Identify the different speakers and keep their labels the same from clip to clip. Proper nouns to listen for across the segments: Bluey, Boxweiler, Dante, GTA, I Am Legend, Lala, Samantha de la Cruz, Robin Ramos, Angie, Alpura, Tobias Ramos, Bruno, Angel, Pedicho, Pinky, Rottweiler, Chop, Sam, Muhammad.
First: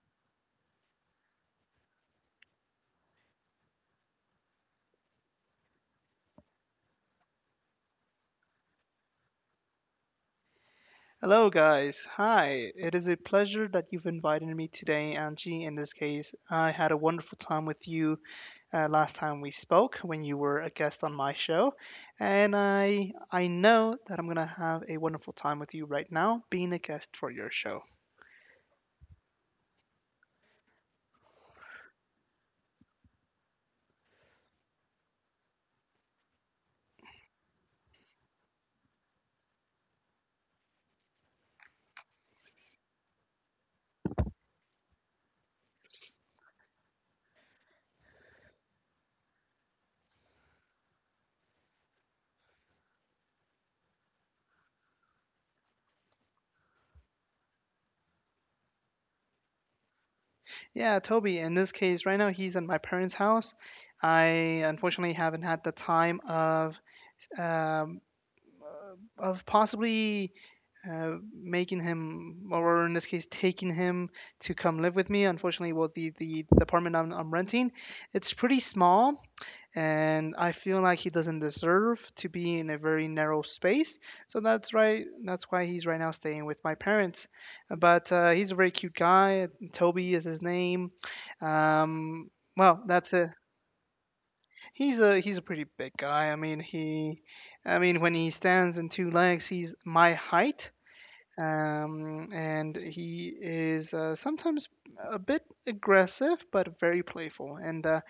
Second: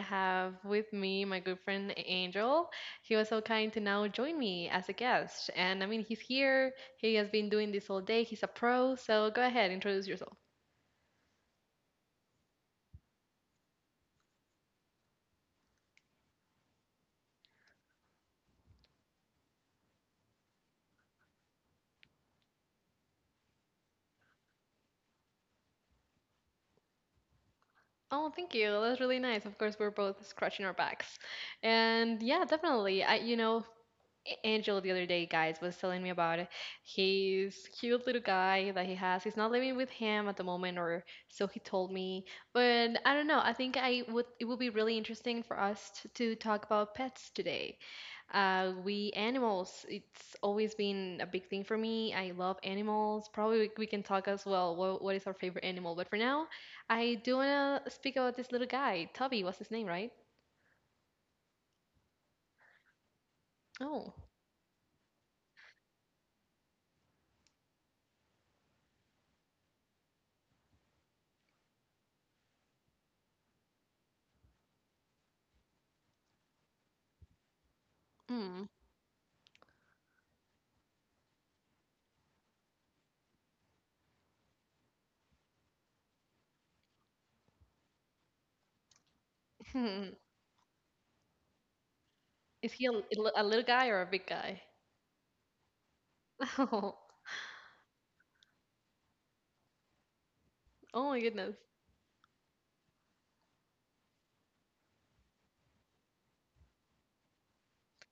Speaker 1: have with me my good friend Angel. He was so kind to now join me as a guest. And I mean, he's here. He has been doing this all day. He's a pro, so go ahead, introduce yourself.
Speaker 2: Hello, guys. Hi. It is a pleasure that you've invited me today, Angie. In this case, I had a wonderful time with you last time we spoke when you were a guest on my show, and I know that I'm gonna have a wonderful time with you right now, being a guest for your show.
Speaker 1: Oh, thank you. That's really nice. Of course, we're both scratching our backs. And yeah, definitely. Angel the other day, guys, was telling me about his cute little guy that he has. He's not living with him at the moment, or so he told me. But I don't know. I think I would. It would be really interesting for us to talk about pets today. We animals. It's always been a big thing for me. I love animals. Probably we can talk as well. What is our favorite animal? But for now, I do wanna speak about this little guy. Tubby was his name, right?
Speaker 2: Yeah, Toby. In this case, right now he's at my parents' house.
Speaker 1: Oh.
Speaker 2: I unfortunately haven't had the time um, of possibly making him, or in this case, taking him to come live with me. Unfortunately, well, the apartment I'm renting, it's pretty
Speaker 1: Hmm.
Speaker 2: small, and I feel like he doesn't deserve to be in a very narrow space. So that's right. That's why he's right now staying with my parents. But he's a very cute guy. Toby is his name. Um,
Speaker 1: Is
Speaker 2: well,
Speaker 1: he a,
Speaker 2: that's
Speaker 1: l-
Speaker 2: it.
Speaker 1: a little guy or a big guy?
Speaker 2: He's a pretty big guy. I mean when he stands in two legs, he's my height.
Speaker 1: Oh, oh my goodness.
Speaker 2: And he is sometimes a bit aggressive, but very playful and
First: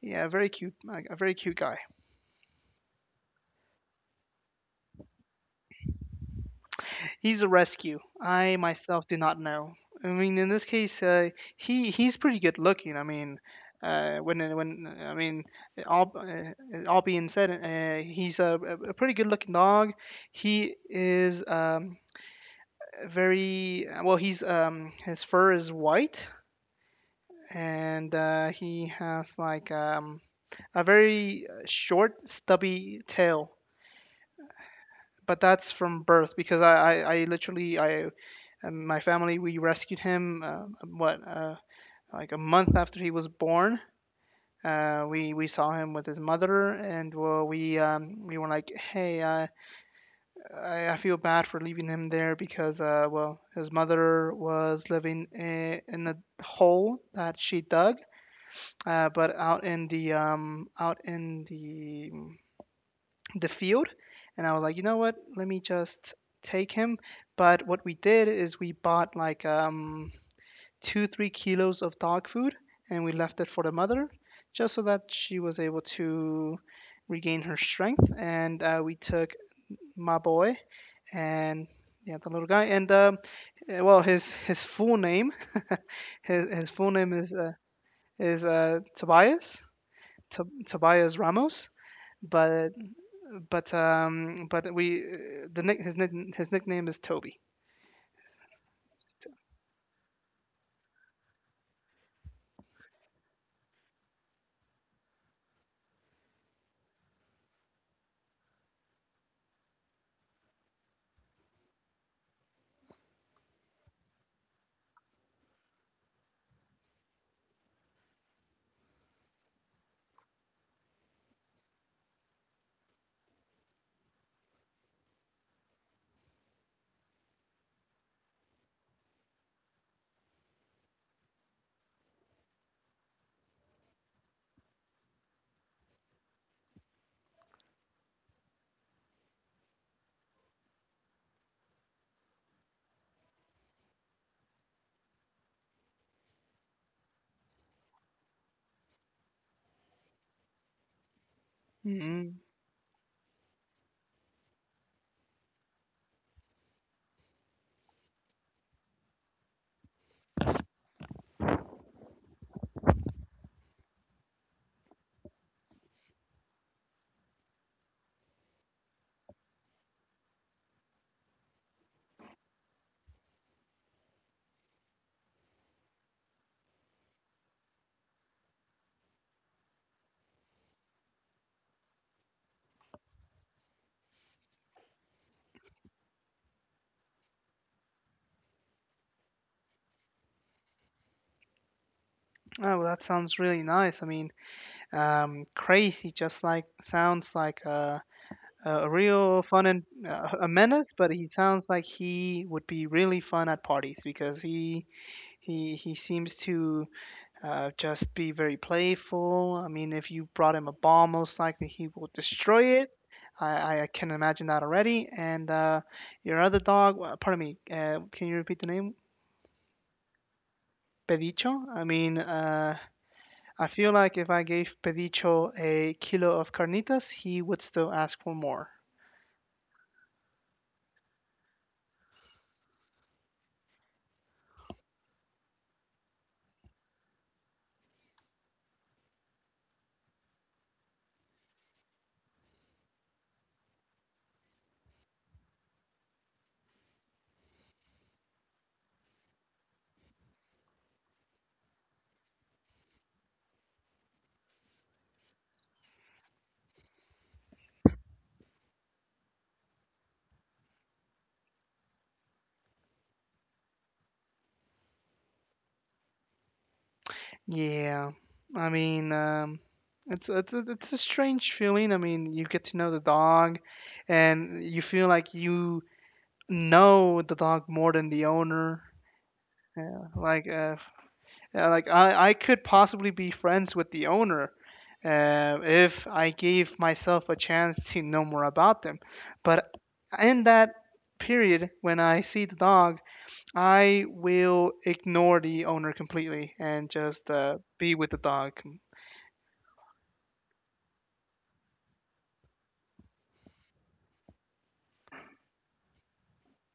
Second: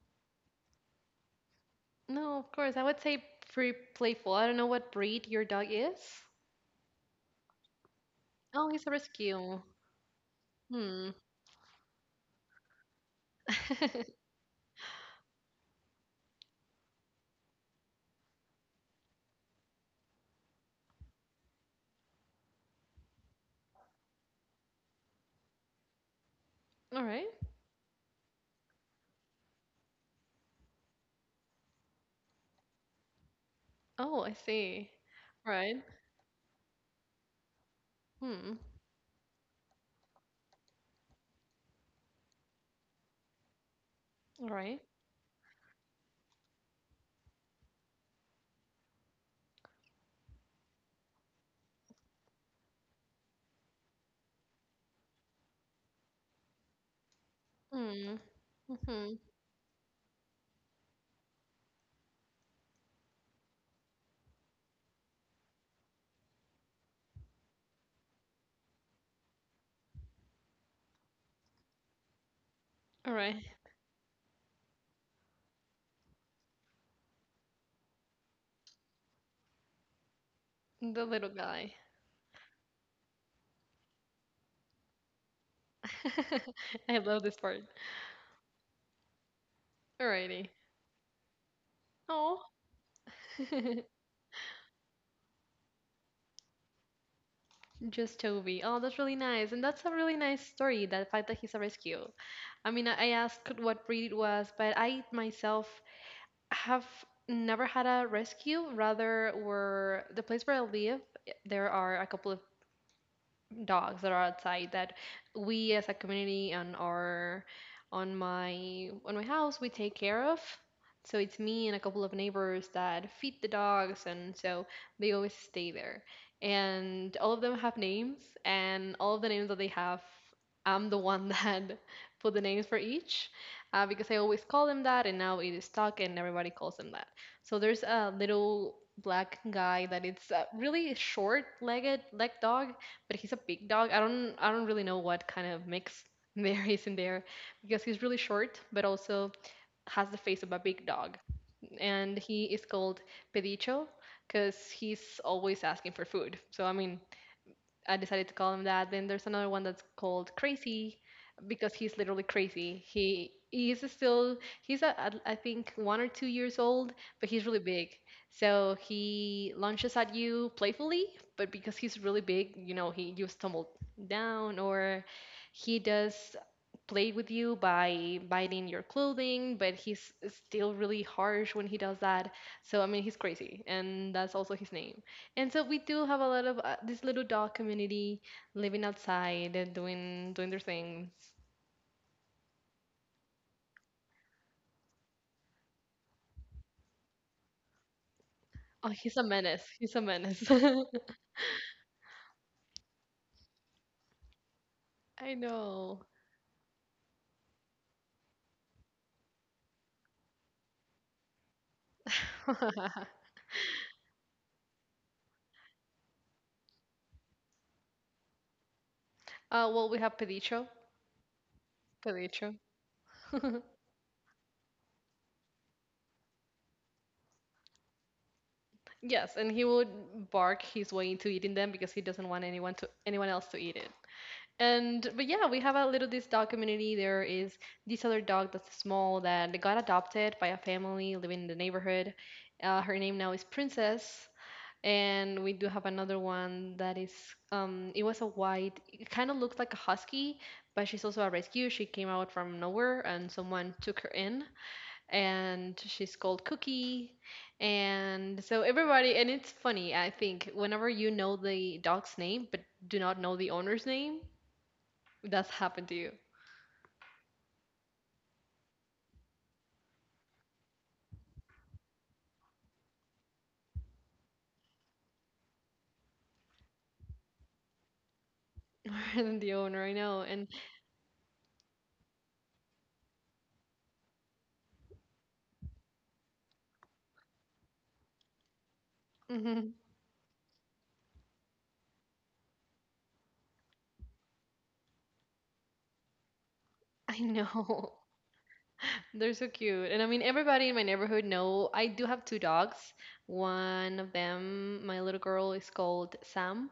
Speaker 2: yeah, very cute, like, a very cute guy.
Speaker 1: No, of course. I would say pretty playful. I don't know what breed your dog is.
Speaker 2: He's a rescue. I
Speaker 1: Oh, he's a
Speaker 2: myself do not
Speaker 1: rescue.
Speaker 2: know. I mean, in this case,
Speaker 1: Hmm.
Speaker 2: he's pretty good looking. I mean, when I mean, all uh, all being said, he's a pretty good looking dog. He is very well. He's his fur is white,
Speaker 1: All right.
Speaker 2: and he has like a very short, stubby tail.
Speaker 1: Oh, I see.
Speaker 2: But
Speaker 1: All
Speaker 2: that's
Speaker 1: right.
Speaker 2: from birth because I
Speaker 1: Hmm.
Speaker 2: and my family we rescued him what like a month after he was born.
Speaker 1: All right.
Speaker 2: We saw him with his mother and well, we were like, hey, I feel bad for leaving him there because well his mother was living in a hole that she dug,
Speaker 1: Hmm. Mhm.
Speaker 2: but out in the field, and I was like, you know what, let me just take him. But what we did is we bought like two, 3 kilos of dog food, and we
Speaker 1: All
Speaker 2: left
Speaker 1: right.
Speaker 2: it for the mother just so that she was able to regain her strength. And we took my boy
Speaker 1: The little
Speaker 2: and
Speaker 1: guy.
Speaker 2: yeah, the little guy, and well, his full name, his full
Speaker 1: I
Speaker 2: name
Speaker 1: love
Speaker 2: is
Speaker 1: this part.
Speaker 2: Tobias,
Speaker 1: Alrighty.
Speaker 2: Tobias Ramos,
Speaker 1: Oh,
Speaker 2: but but we the nick his nickname is Toby.
Speaker 1: just Toby. Oh, that's really nice. And that's a really nice story, that fact that he's a rescue. I mean, I asked what breed it was, but I myself have never had a rescue. Rather, were the place where I live, there are a couple of dogs that are outside that we as a community on my house we take care of. So it's me and a couple of neighbors that feed the dogs, and so they always stay there. And all of them have names, and all of the names that they have, I'm the one that put the names for each, because I always call them that, and now it is stuck and everybody calls them that. So there's a little black guy that it's a really short leg dog, but he's a big dog. I don't really know what kind of mix there is in there, because he's really short, but also has the face of a big dog. And
Speaker 2: mm
Speaker 1: he is called Pedicho, because he's always asking for food. So I mean, I decided to call him that. Then there's another one that's called Crazy, because he's literally crazy. He is still he's a- I think 1 or 2 years old, but he's really big. So he lunges at you playfully, but because he's really big, he you stumble down, or he does play with you by biting your clothing, but he's still really harsh when he does that. So I mean, he's crazy, and that's also his name. And so we do have a lot of, this little dog community living outside and doing their things.
Speaker 2: Oh, well, that sounds really nice. I mean, crazy. Just like sounds like a
Speaker 1: Oh, he's a
Speaker 2: real
Speaker 1: menace.
Speaker 2: fun and
Speaker 1: He's a menace.
Speaker 2: a menace, but he sounds like he would be really fun at parties because
Speaker 1: I
Speaker 2: he
Speaker 1: know.
Speaker 2: seems to just be very playful. I mean, if you brought him a bomb, most likely he will destroy it.
Speaker 1: uh,
Speaker 2: I, I can imagine that already. And your other dog, pardon me, can you repeat the name?
Speaker 1: well, we have Pedicho.
Speaker 2: Pedicho. I mean,
Speaker 1: Pedicho.
Speaker 2: I feel like if I gave Pedicho a kilo of carnitas, he would still ask for more.
Speaker 1: Yes, and he would bark his way into eating them, because he doesn't want anyone else to eat it. And but yeah, we have a little this dog community. There is this other dog that's small that got adopted by a family living in the neighborhood. Her name now is Princess, and we do have another one that is it was a white, it kind of looked like a husky, but she's also a rescue. She came out from nowhere, and someone took her in, and she's called Cookie. And so everybody, and it's funny, I think, whenever you know the dog's name but do not know the owner's name, that's happened to you.
Speaker 2: Yeah, I mean, it's a strange feeling. I mean, you get to know the dog, and you feel like you know the dog more than the owner.
Speaker 1: More than the owner, I
Speaker 2: Yeah,
Speaker 1: know.
Speaker 2: like
Speaker 1: And
Speaker 2: uh, yeah, like I could possibly be friends with the owner. If I gave myself a chance to know more about them, but
Speaker 1: hmm
Speaker 2: in that period when I see the dog, I will ignore the owner completely and
Speaker 1: I
Speaker 2: just be
Speaker 1: know.
Speaker 2: with the dog.
Speaker 1: They're so cute. And I mean, everybody in my neighborhood know I do have two dogs. One of them, my little girl, is called Sam.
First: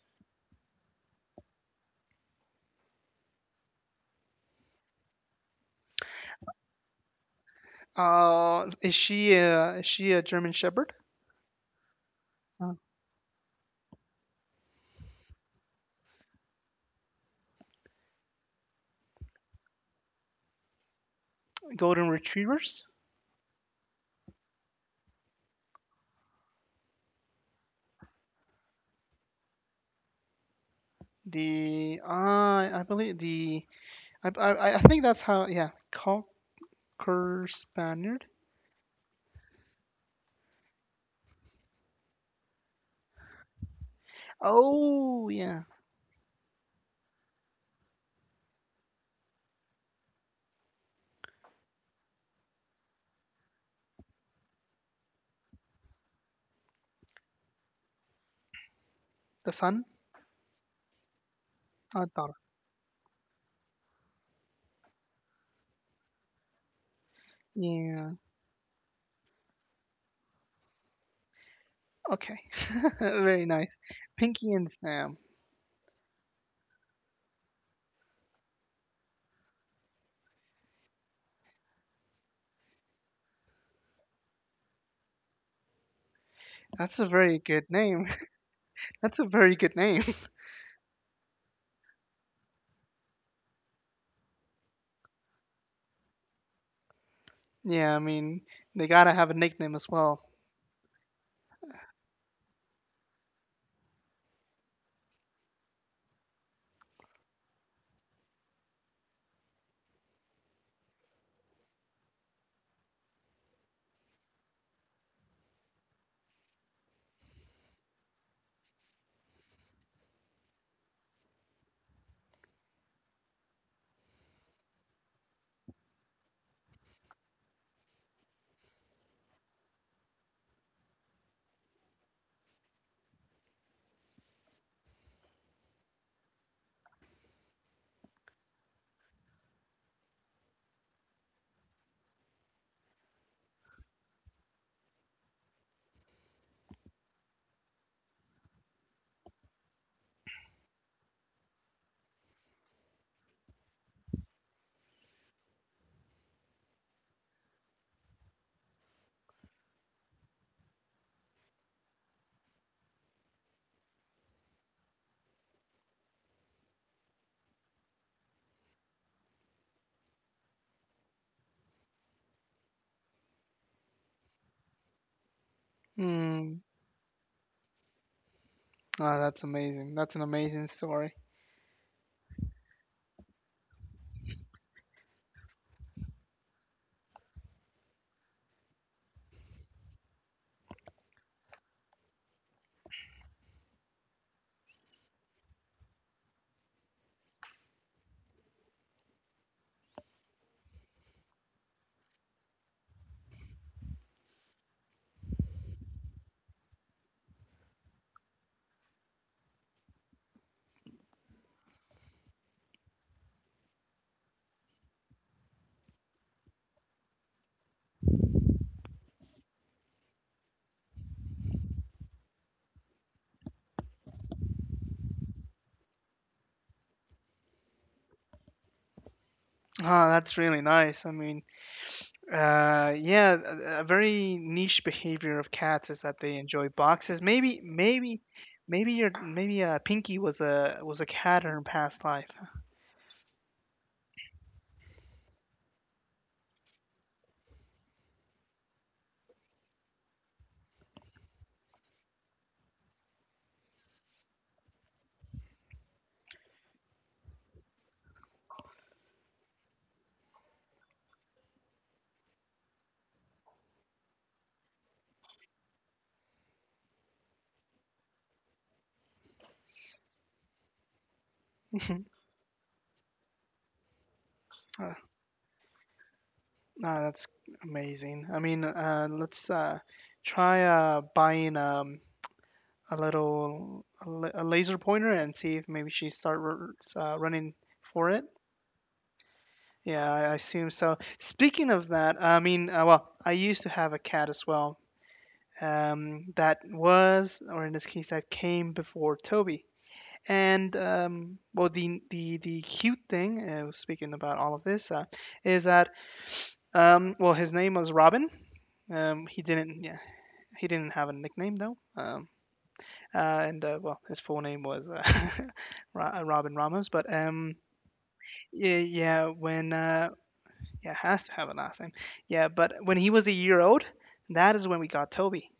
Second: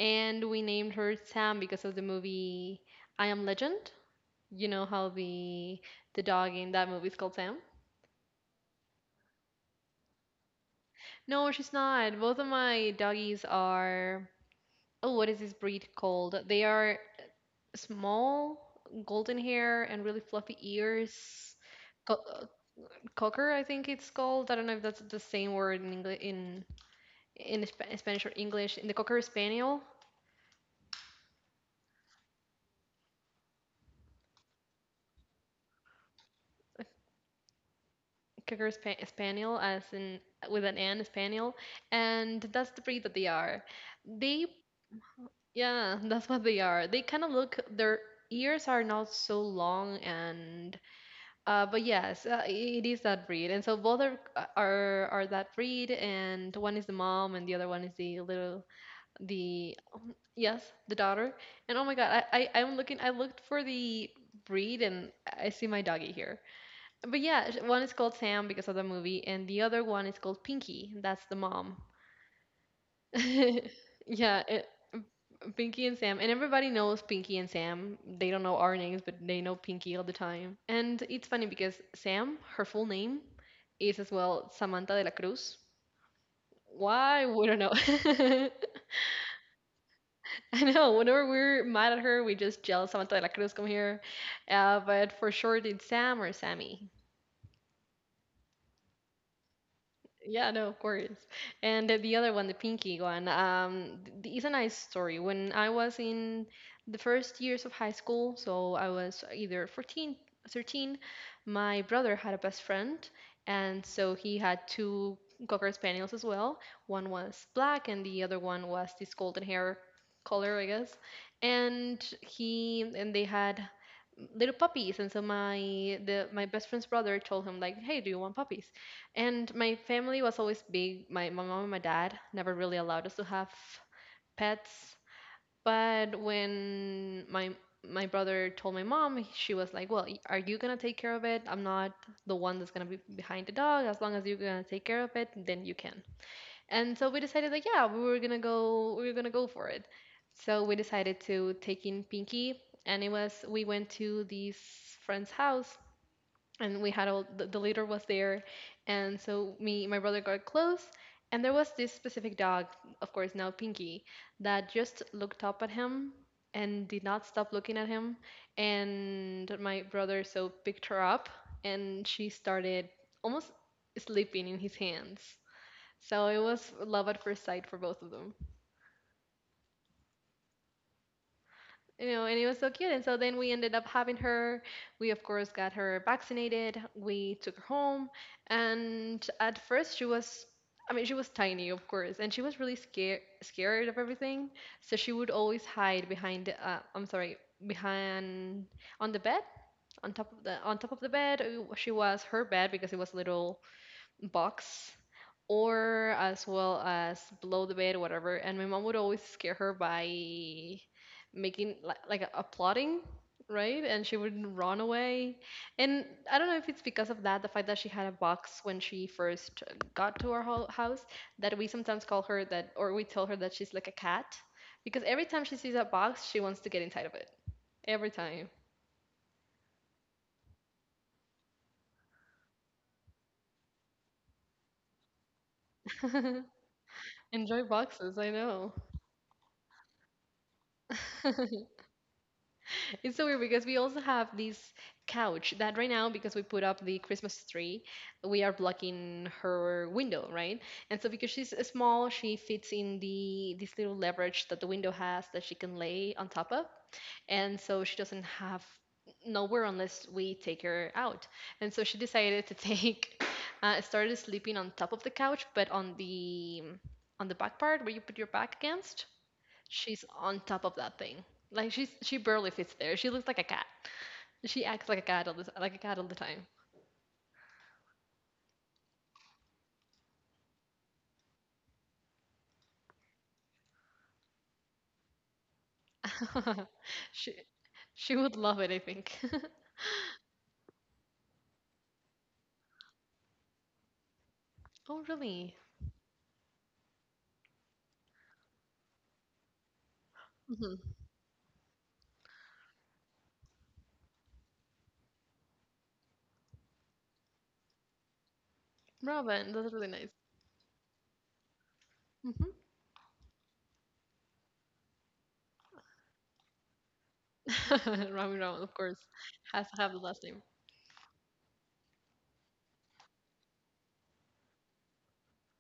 Speaker 1: And we named her Sam because of the movie I Am Legend. You know how the dog in that movie is called Sam?
Speaker 2: Is she a, is she a German Shepherd?
Speaker 1: No, she's not. Both of
Speaker 2: Uh,
Speaker 1: my doggies are, oh, what is this breed called? They are small, golden hair, and really fluffy ears.
Speaker 2: Golden
Speaker 1: Co- uh,
Speaker 2: Retrievers?
Speaker 1: cocker, I think it's called. I don't know if that's the same word in English, in Spanish or English. In the cocker spaniel,
Speaker 2: The I believe the I think that's how, yeah, Cocker Spaniard?
Speaker 1: cocker spaniel, as in with an N, spaniel, and that's the breed that they are. They,
Speaker 2: Oh yeah,
Speaker 1: yeah, that's what they are. They kind of look. Their ears are not so long, and But yes, it is that breed, and so both are are that breed, and one is the mom, and the other one is the little,
Speaker 2: the
Speaker 1: the,
Speaker 2: son,
Speaker 1: yes, the daughter. And, oh my God,
Speaker 2: daughter.
Speaker 1: I I'm looking I looked for the breed, and I see my doggy here. But yeah, one is
Speaker 2: Yeah.
Speaker 1: called Sam because of the movie, and the other one is called Pinky. That's the mom.
Speaker 2: Okay. Very nice.
Speaker 1: Yeah,
Speaker 2: Pinky and Sam.
Speaker 1: Pinky and Sam, and everybody knows Pinky and Sam. They don't know our names, but they know Pinky all the time. And it's funny because Sam, her full name, is as well Samantha de la Cruz.
Speaker 2: That's a
Speaker 1: Why?
Speaker 2: very
Speaker 1: We don't
Speaker 2: good
Speaker 1: know.
Speaker 2: name. That's a very good name.
Speaker 1: I know. Whenever we're mad at her, we just yell, "Samantha de la Cruz, come here." But for short, it's Sam or Sammy.
Speaker 2: Yeah, I mean, they gotta have a nickname as well.
Speaker 1: Yeah, no, of course. And the other one, the pinky one, is a nice story. When I was in the first years of high school, so I was either 14, 13. My brother had a best friend, and so he had two Cocker Spaniels as well. One was black, and the other one was this golden hair color, I guess. And he and they had little puppies, and so my best friend's brother told him, like, "Hey, do you want puppies?" And my family was always big. My mom and my dad never really allowed us to have pets. But when my brother told my mom, she was like, "Well, are you gonna take care of it? I'm not the one that's gonna be behind the dog. As long as you're gonna take care of it, then you can." And so we decided, like, yeah, we were gonna go for it. So we decided to take in Pinky, and it was we went to this friend's house, and we had all the leader was there, and so me my brother got close, and there was this specific dog, of course now Pinky, that just looked up at him and did not stop looking at him. And my brother so picked her up, and she started almost sleeping in his hands. So it
Speaker 2: Mm,
Speaker 1: was love at first sight for both of them.
Speaker 2: Ah, that's amazing. That's an amazing story.
Speaker 1: And it was so cute. And so then we ended up having her. We, of course, got her vaccinated. We took her home. And at first, she was, I mean, she was tiny, of course, and she was really scared, scared of everything. So she would always hide behind, I'm sorry, behind, on the bed, on top of the bed. She was her bed because it was a little box, or as well as below the bed, whatever. And my mom would always scare her by making, like a plotting, right? And she would run away. And I don't know if it's because of that, the fact that she had a box when she first got to our house, that we sometimes call her that, or we tell her that she's like a cat, because every time she sees a box she wants to get inside of it, every time.
Speaker 2: Ah, that's really nice. I mean, yeah, a very niche behavior of cats is that they enjoy boxes. Maybe,
Speaker 1: Enjoy boxes,
Speaker 2: maybe,
Speaker 1: I know.
Speaker 2: maybe your maybe uh, Pinky was a cat in her past life.
Speaker 1: It's so weird because we also have this couch that right now, because we put up the Christmas tree, we are blocking her window, right? And so because she's small, she fits in the this little leverage that the window has that she can lay on top of, and so she doesn't have nowhere unless we take her out. And so she decided to take, started sleeping on top of the couch, but on the back part where you put your back against. She's on top of that thing. Like, she's
Speaker 2: Mhm.
Speaker 1: she barely fits there. She looks like a cat. She acts
Speaker 2: Uh,
Speaker 1: like a cat all the time.
Speaker 2: ah, that's amazing. I mean, let's try buying a little a laser pointer and see if maybe she start r- uh,
Speaker 1: she
Speaker 2: running for
Speaker 1: she
Speaker 2: it.
Speaker 1: would love it, I think.
Speaker 2: Yeah, I assume so. Speaking of that, I mean, well, I used to have a cat as well.
Speaker 1: Oh, really?
Speaker 2: That was, or in this case, that came before Toby. And
Speaker 1: Hmm.
Speaker 2: well, the cute thing, speaking about all of this, is that well, his name was Robin. Um, he
Speaker 1: Robin, that's
Speaker 2: didn't,
Speaker 1: really
Speaker 2: yeah,
Speaker 1: nice.
Speaker 2: he didn't have a nickname though. And well, his full name was Robin Ramos. But
Speaker 1: Hmm. Robin, of
Speaker 2: yeah,
Speaker 1: course,
Speaker 2: yeah,
Speaker 1: has
Speaker 2: when
Speaker 1: to have the last name.
Speaker 2: yeah, it has to have a last name. Yeah, but when he was a year old, that is when we got Toby.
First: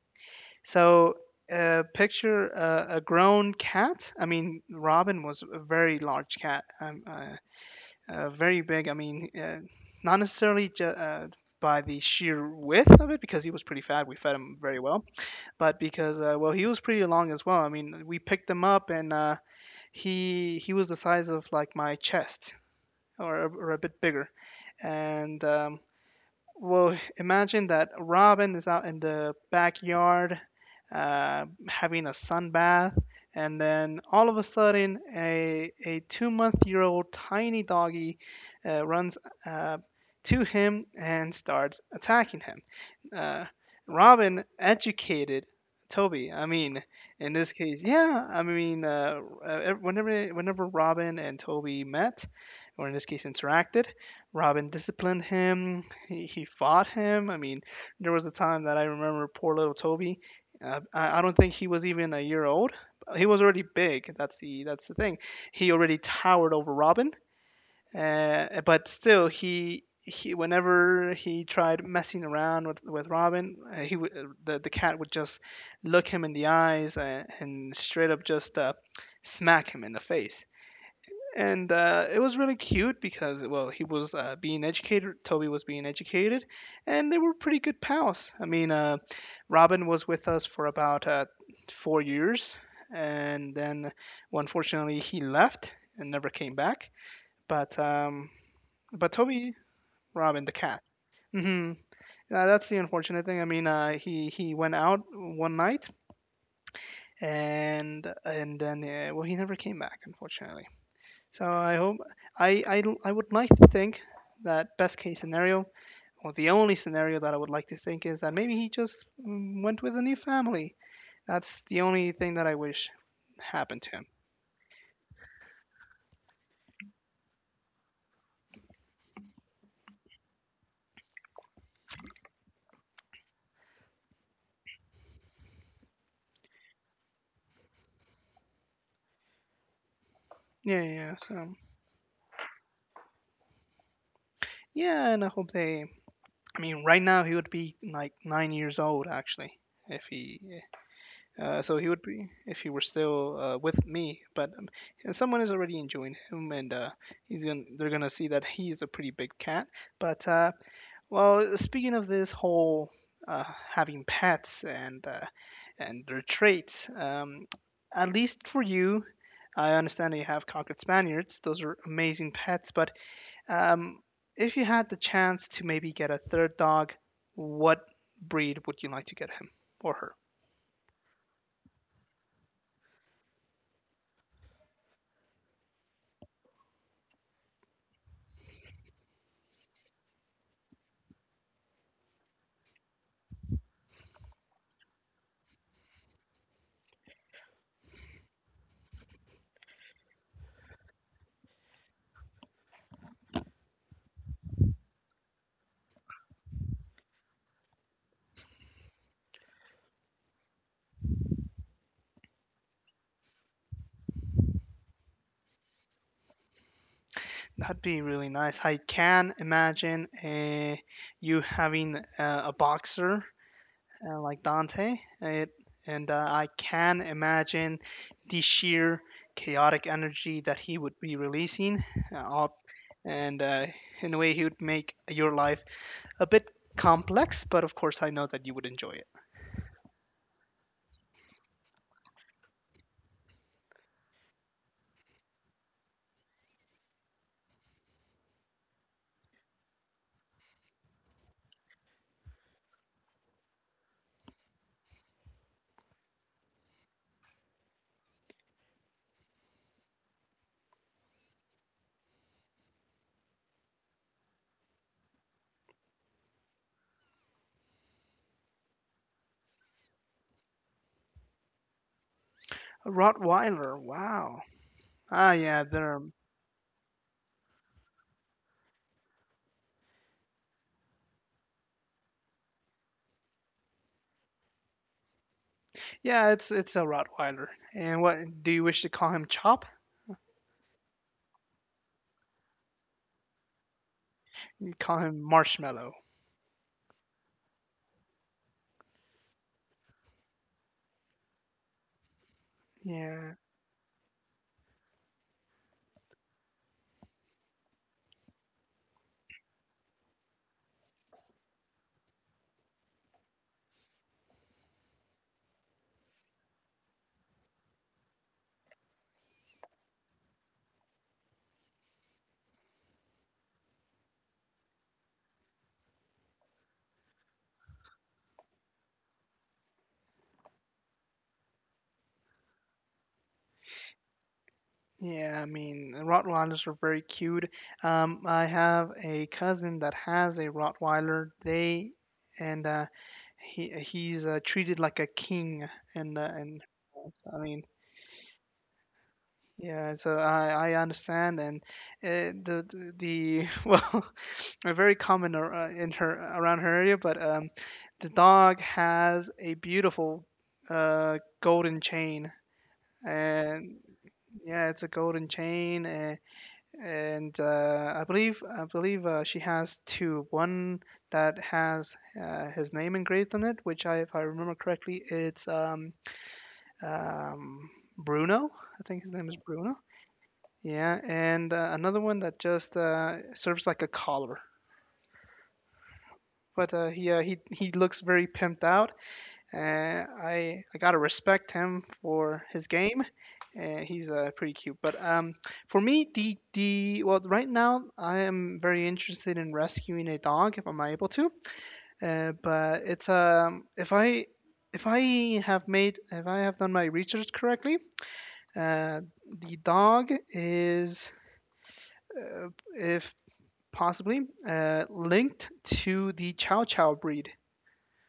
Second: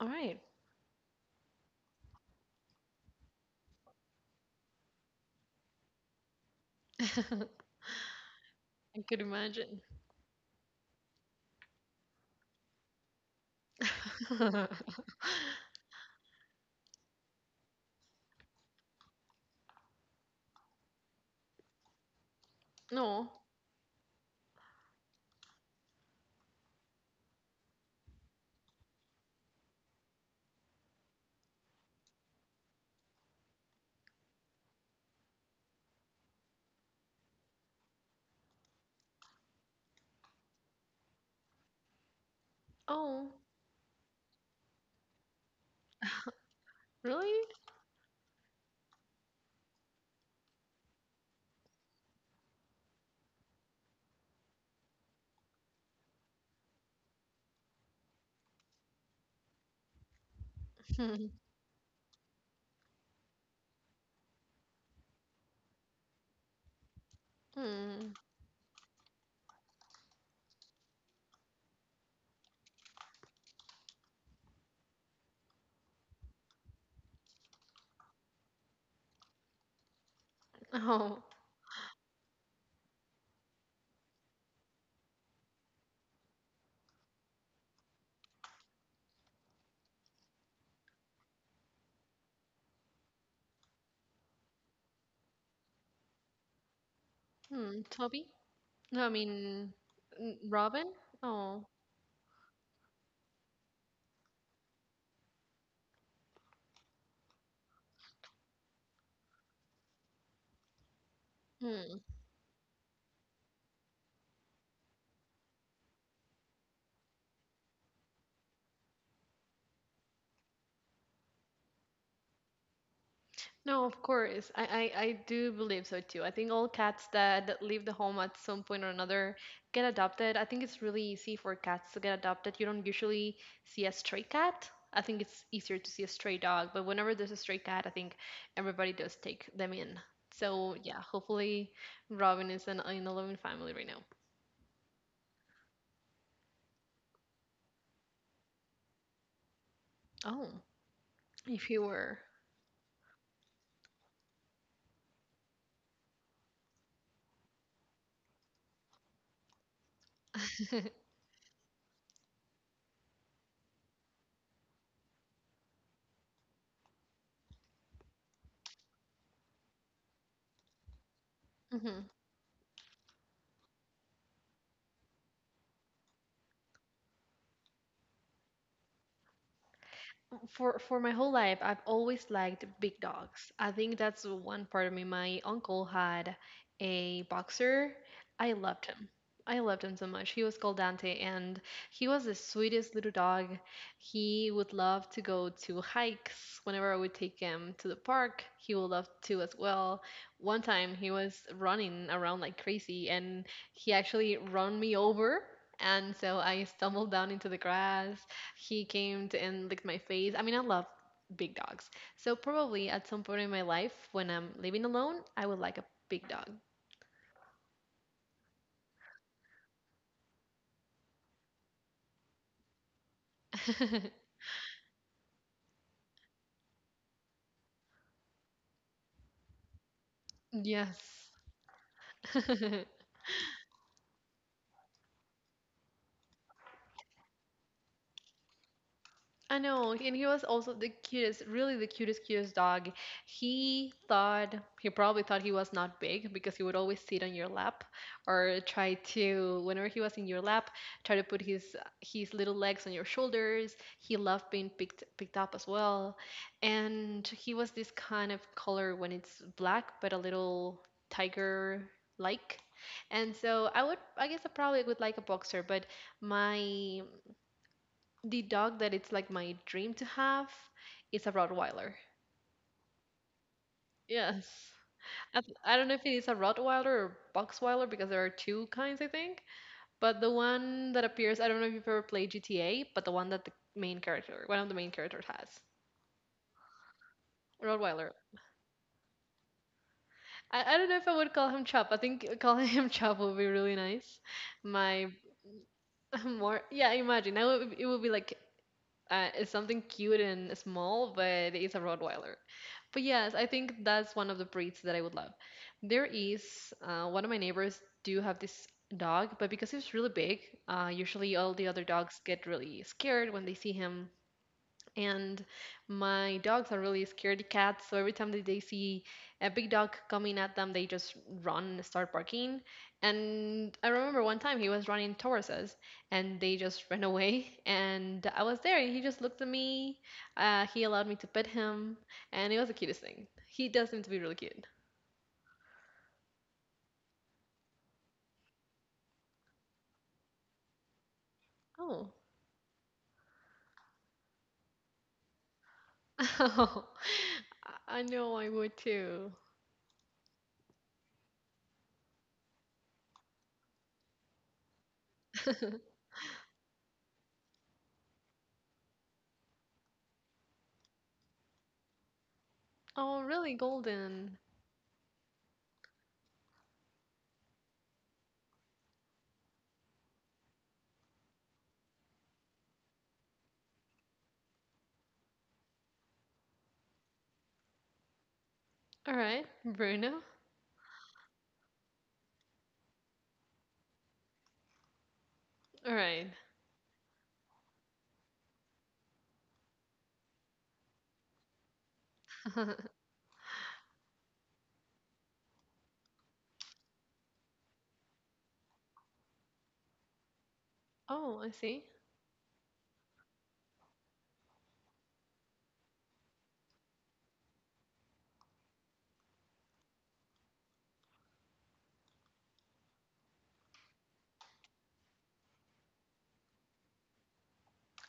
Speaker 1: All right.
Speaker 2: So picture a grown cat. I mean, Robin was a very large cat,
Speaker 1: I
Speaker 2: very big.
Speaker 1: could imagine.
Speaker 2: Not necessarily by the sheer width of it, because he was pretty fat. We fed him very well, but because well, he was pretty long as well. I mean, we picked him up, and he was the size of like my chest,
Speaker 1: No.
Speaker 2: or a bit bigger, and well, imagine that Robin is out in the backyard having a sunbath, and then all of a sudden, a 2 month year old tiny doggy runs uh, to him and starts attacking him.
Speaker 1: Oh,
Speaker 2: Uh, Robin educated Toby. I mean, in
Speaker 1: really?
Speaker 2: this case, yeah. I mean, whenever Robin and Toby met, or in this case interacted, Robin disciplined him. He fought him. I mean, there was a time that I remember poor little Toby. I
Speaker 1: Hmm.
Speaker 2: don't think he was even a year old. He was already big. That's the thing. He already towered over Robin,
Speaker 1: Hmm.
Speaker 2: but still, he whenever he tried messing around with Robin, he would the cat would just look him in the eyes, and straight up just smack him in the face.
Speaker 1: Oh.
Speaker 2: And it was really cute because well, he was being educated. Toby was being educated, and they were pretty good pals. I mean, Robin was with us for about 4 years, and then well, unfortunately he left and never came back. But
Speaker 1: Hmm. Toby? No, I
Speaker 2: Toby.
Speaker 1: mean n-
Speaker 2: Robin, the cat.
Speaker 1: Robin? Oh.
Speaker 2: hmm that's the unfortunate thing. I mean, he went out one night and then well, he never came back, unfortunately. So I hope.
Speaker 1: Hmm.
Speaker 2: I would like to think that best case scenario, or the only scenario that I would like to think is that maybe he just went with a new family. That's the only thing that I wish happened
Speaker 1: No,
Speaker 2: to
Speaker 1: of
Speaker 2: him.
Speaker 1: course. I do believe so too. I think all cats that leave the home at some point or another get adopted. I think it's really easy for cats to get adopted. You don't usually see a stray cat. I think it's easier to see a stray dog, but whenever there's a stray cat, I think everybody does take them in. So
Speaker 2: Yeah,
Speaker 1: yeah,
Speaker 2: yeah. So
Speaker 1: hopefully Robin is in a loving family right now.
Speaker 2: yeah, and I hope they. I mean, right now he would be like 9 years old actually if he.
Speaker 1: Oh, if
Speaker 2: So
Speaker 1: he
Speaker 2: he would
Speaker 1: were.
Speaker 2: be if he were still with me, but and someone is already enjoying him, and he's gonna they're gonna see that he's a pretty big cat. But well, speaking of this whole uh, having pets and their traits, at least for you, I understand that you have cocker spaniels. Those are amazing pets. But um, if you had the chance to maybe get a third dog, what breed would you like to get him or her?
Speaker 1: For my whole life, I've always liked big dogs. I think that's one part of me. My uncle had a boxer. I loved him. I loved him so much. He was called Dante, and he was the sweetest little dog. He would love to go to hikes. Whenever I would take him to the park, he would love to as well. One time, he was running around like crazy, and he actually run me over. And so I stumbled down into the grass he came and licked my face. I mean, I love big dogs. So probably at some point in my life, when I'm living alone, I would like a big dog.
Speaker 2: That'd be really nice. I can imagine you having a boxer like Dante, it, and I can imagine the sheer chaotic energy that he would be
Speaker 1: Yes.
Speaker 2: releasing uh, up, and in a way, he would make your life a bit complex, but of course, I know that you would enjoy it.
Speaker 1: I know, and he was also the cutest, really the cutest, cutest dog. He thought, he probably thought he was not big because he would always sit on your lap or try to, whenever he was in your lap, try to put his little legs on your shoulders. He loved being picked up as well, and he was this kind of color when it's black, but a little tiger like. And so I would, I guess I probably would like a boxer, but my the dog that it's like my dream to have is a Rottweiler.
Speaker 2: A Rottweiler, wow.
Speaker 1: Yes.
Speaker 2: Ah, yeah,
Speaker 1: I don't know
Speaker 2: they're
Speaker 1: if it is a Rottweiler or Boxweiler because there are two kinds, I think. But the one that appears, I don't know if you've ever played GTA, but the one that the main character, one of the main characters has.
Speaker 2: yeah, it's a Rottweiler. And
Speaker 1: Rottweiler.
Speaker 2: what do you wish to call him? Chop?
Speaker 1: I don't know if I would call him Chop. I think call him Chop would be really nice.
Speaker 2: You call
Speaker 1: My
Speaker 2: him Marshmallow.
Speaker 1: More, yeah, imagine. Now it would be like it's something cute and small, but it's a Rottweiler. But yes,
Speaker 2: Yeah,
Speaker 1: I think that's one of the breeds that I would love. There is one of my neighbors do have this dog, but because he's really big, usually all the other dogs get really scared when they see him and my dogs are really scaredy cats, so every time that they see a big dog coming at them, they just run and start barking. And I remember one time he was running towards us, and they just ran away, and I was there, and he just looked at me. He allowed me to pet him, and it was the cutest thing. He does seem to be really cute.
Speaker 2: yeah. I mean, Rottweilers are very cute. I have a cousin that has a Rottweiler. They
Speaker 1: Oh.
Speaker 2: and he's treated like a king, and
Speaker 1: Oh,
Speaker 2: I mean,
Speaker 1: I know, I would too.
Speaker 2: yeah. So I understand, and the well, are very common in her around her area. But the dog has a beautiful golden chain,
Speaker 1: Oh, really?
Speaker 2: and
Speaker 1: Golden.
Speaker 2: yeah, it's a golden chain. And I believe she has two. One that has his name engraved on it, which I, if I remember correctly, it's um, Bruno. I think his
Speaker 1: All
Speaker 2: name is, yeah,
Speaker 1: right,
Speaker 2: Bruno.
Speaker 1: Bruno.
Speaker 2: Yeah, and another one that just serves like a collar.
Speaker 1: All right.
Speaker 2: But he he looks very pimped out. I gotta respect him for his game. He's pretty cute. But For me, right now I am very interested in rescuing a dog if I'm able to.
Speaker 1: Oh, I see.
Speaker 2: But it's, if I if I have done my research correctly, uh, the dog is, uh, if possibly linked to the Chow Chow breed.